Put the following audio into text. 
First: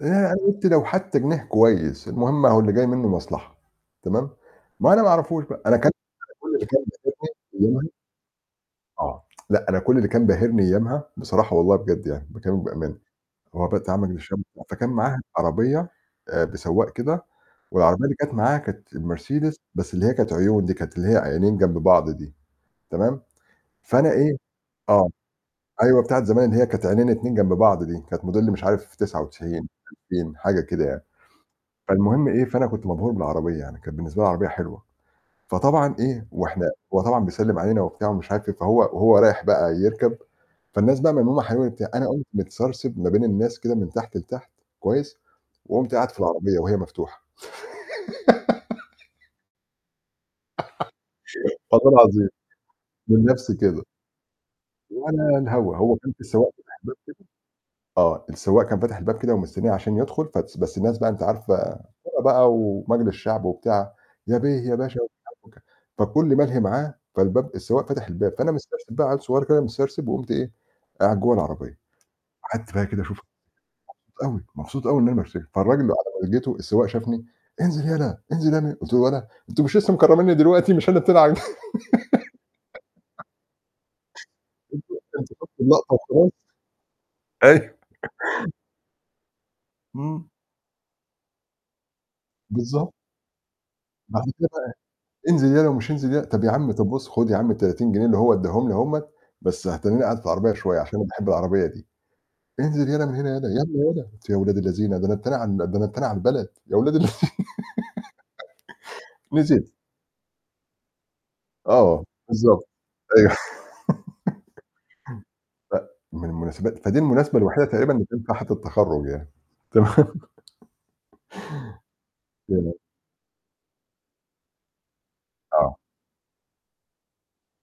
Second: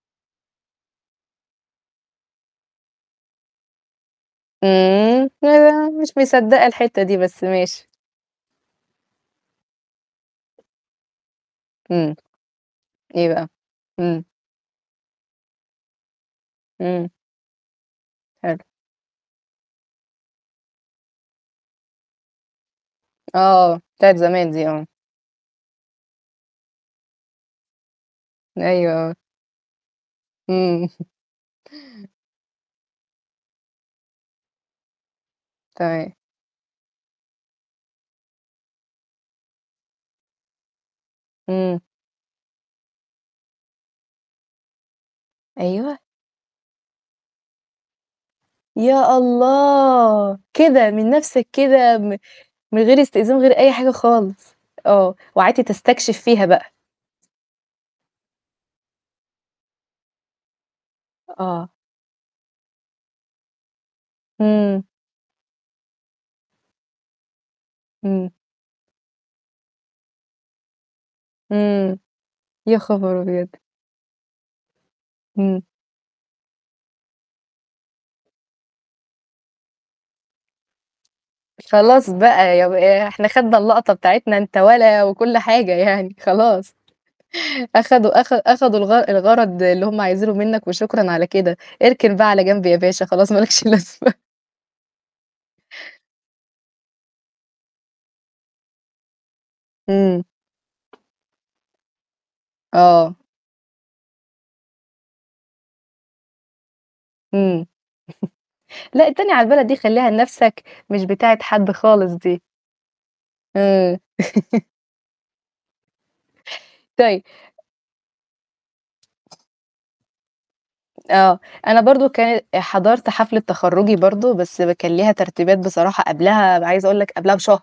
ياه، أنا قلت لو حتى جنيه كويس المهم أهو اللي جاي منه مصلحة تمام، ما أنا امم معرفوش آآ بقى، أنا لا كل مش اللي مصدقة كان الحتة دي باهرني بس ماشي. أيامها آه، لأ أنا كل اللي كان باهرني أيامها بصراحة والله بجد امم. يعني باكلمِك بأمانة أيوه، هو امم. [unintelligible] فكان معاها عربية آآ، بسواق امم. كده والعربية اللي كانت معاها حلو كانت مرسيدس بس اللي هي كانت عيون دي، كانت اللي هي عينين جنب بعض دي تمام، آه، فأنا بتاعة إيه زمان دي آه. آه، أيوه، بتاعة زمان اللي هي كانت عينين 2 جنب بعض دي كانت موديل مش أيوه، عارف آه. 99 2000، حاجة امم. كده يعني. فالمهم إيه، فأنا كنت مبهور بالعربية يعني، كانت بالنسبة العربية حلوة، فطبعا تمام. إيه وإحنا هو طبعًا بيسلم علينا وبتاع ومش عارف إيه، فهو وهو رايح بقى يركب فالناس بقى من حولينا امم. وبتاع، أنا قمت متسرسب ما بين الناس كده من تحت لتحت كويس، وقمت أيوه. قاعد في العربية وهي مفتوحة. يا الله! كده من نفسك والله كده م العظيم، من غير من استئذان من نفسي غير أي كده. حاجة خالص آه، ولا وقعدت الهوا، هو كان تستكشف في فيها سواق بقى. فاتح الباب كده آه، السواق كان فتح الباب كده ومستنيه عشان يدخل بس بس الناس بقى أنتِ آه عارفة بقى [unintelligible] بقى ومجلس شعب وبتاع، "يا بيه، يا امم. باشا،" [unintelligible] فالكل ملهي معاه فالباب السواق فتح امم. الباب، فأنا مسترسب بقى عيل صغير مسترسب وقمت إيه، قاعد جوّه العربية، امم. قعدت يا كده بقى أشوف خبر أبيض! [unintelligible] مبسوط أوي، مبسوط أوي إنها مرسيدس، امم. فالراجل على ما لقيته السواق شافني :انزل يلا، انزل يا ابني" قلت له: "ولا! أنتم مش لسه مكرمني دلوقتي مش أنا التاني ع خلاص بقى يا ب إحنا أخدنا اللقطة بتاعتنا أنت أنتم ولا أنتم وكل خدتوا حاجة اللقطة يعني وخلاص؟ خلاص أيوه. أخدوا أخ أخدوا الغ الغرض اللي هم امم. عايزينه منك وشكرًا على كده، اركن بقى على جنب يا بالضبط. باشا خلاص مالكش لازمة [unintelligible] "انزل يلا ومش انزل يلا، طب يا عم، طب بُص خد يا عم ال30 جنيه اللي هو اداهم لي أهم، بس هتنيني قاعد امم. في العربية شوية عشان أنا باحب العربية دي." "انزل يلا من آه. هنا يلا، يالّا يلا." قلت يا أولاد الذينة ده أنا التاني على ده أنا التاني على البلد يا أولاد اللذينة. امم. لا التانية على البلد نزلت. دي خليها نفسك مش بتاعة حد آه، خالص دي. بالضبط، أيوه. امم. ف من المناسبات فدي طي المناسبة الوحيدة تقريبًا اللي تنفع حفلة تخرُّج يعني، تمام؟ آه، أنا برضه كانت [unintelligible] حضرت حفلة تخرُّجي برضه بس كان ليها ترتيبات آه. بصراحة قبلها، عايزة أقول لك قبلها بشهر.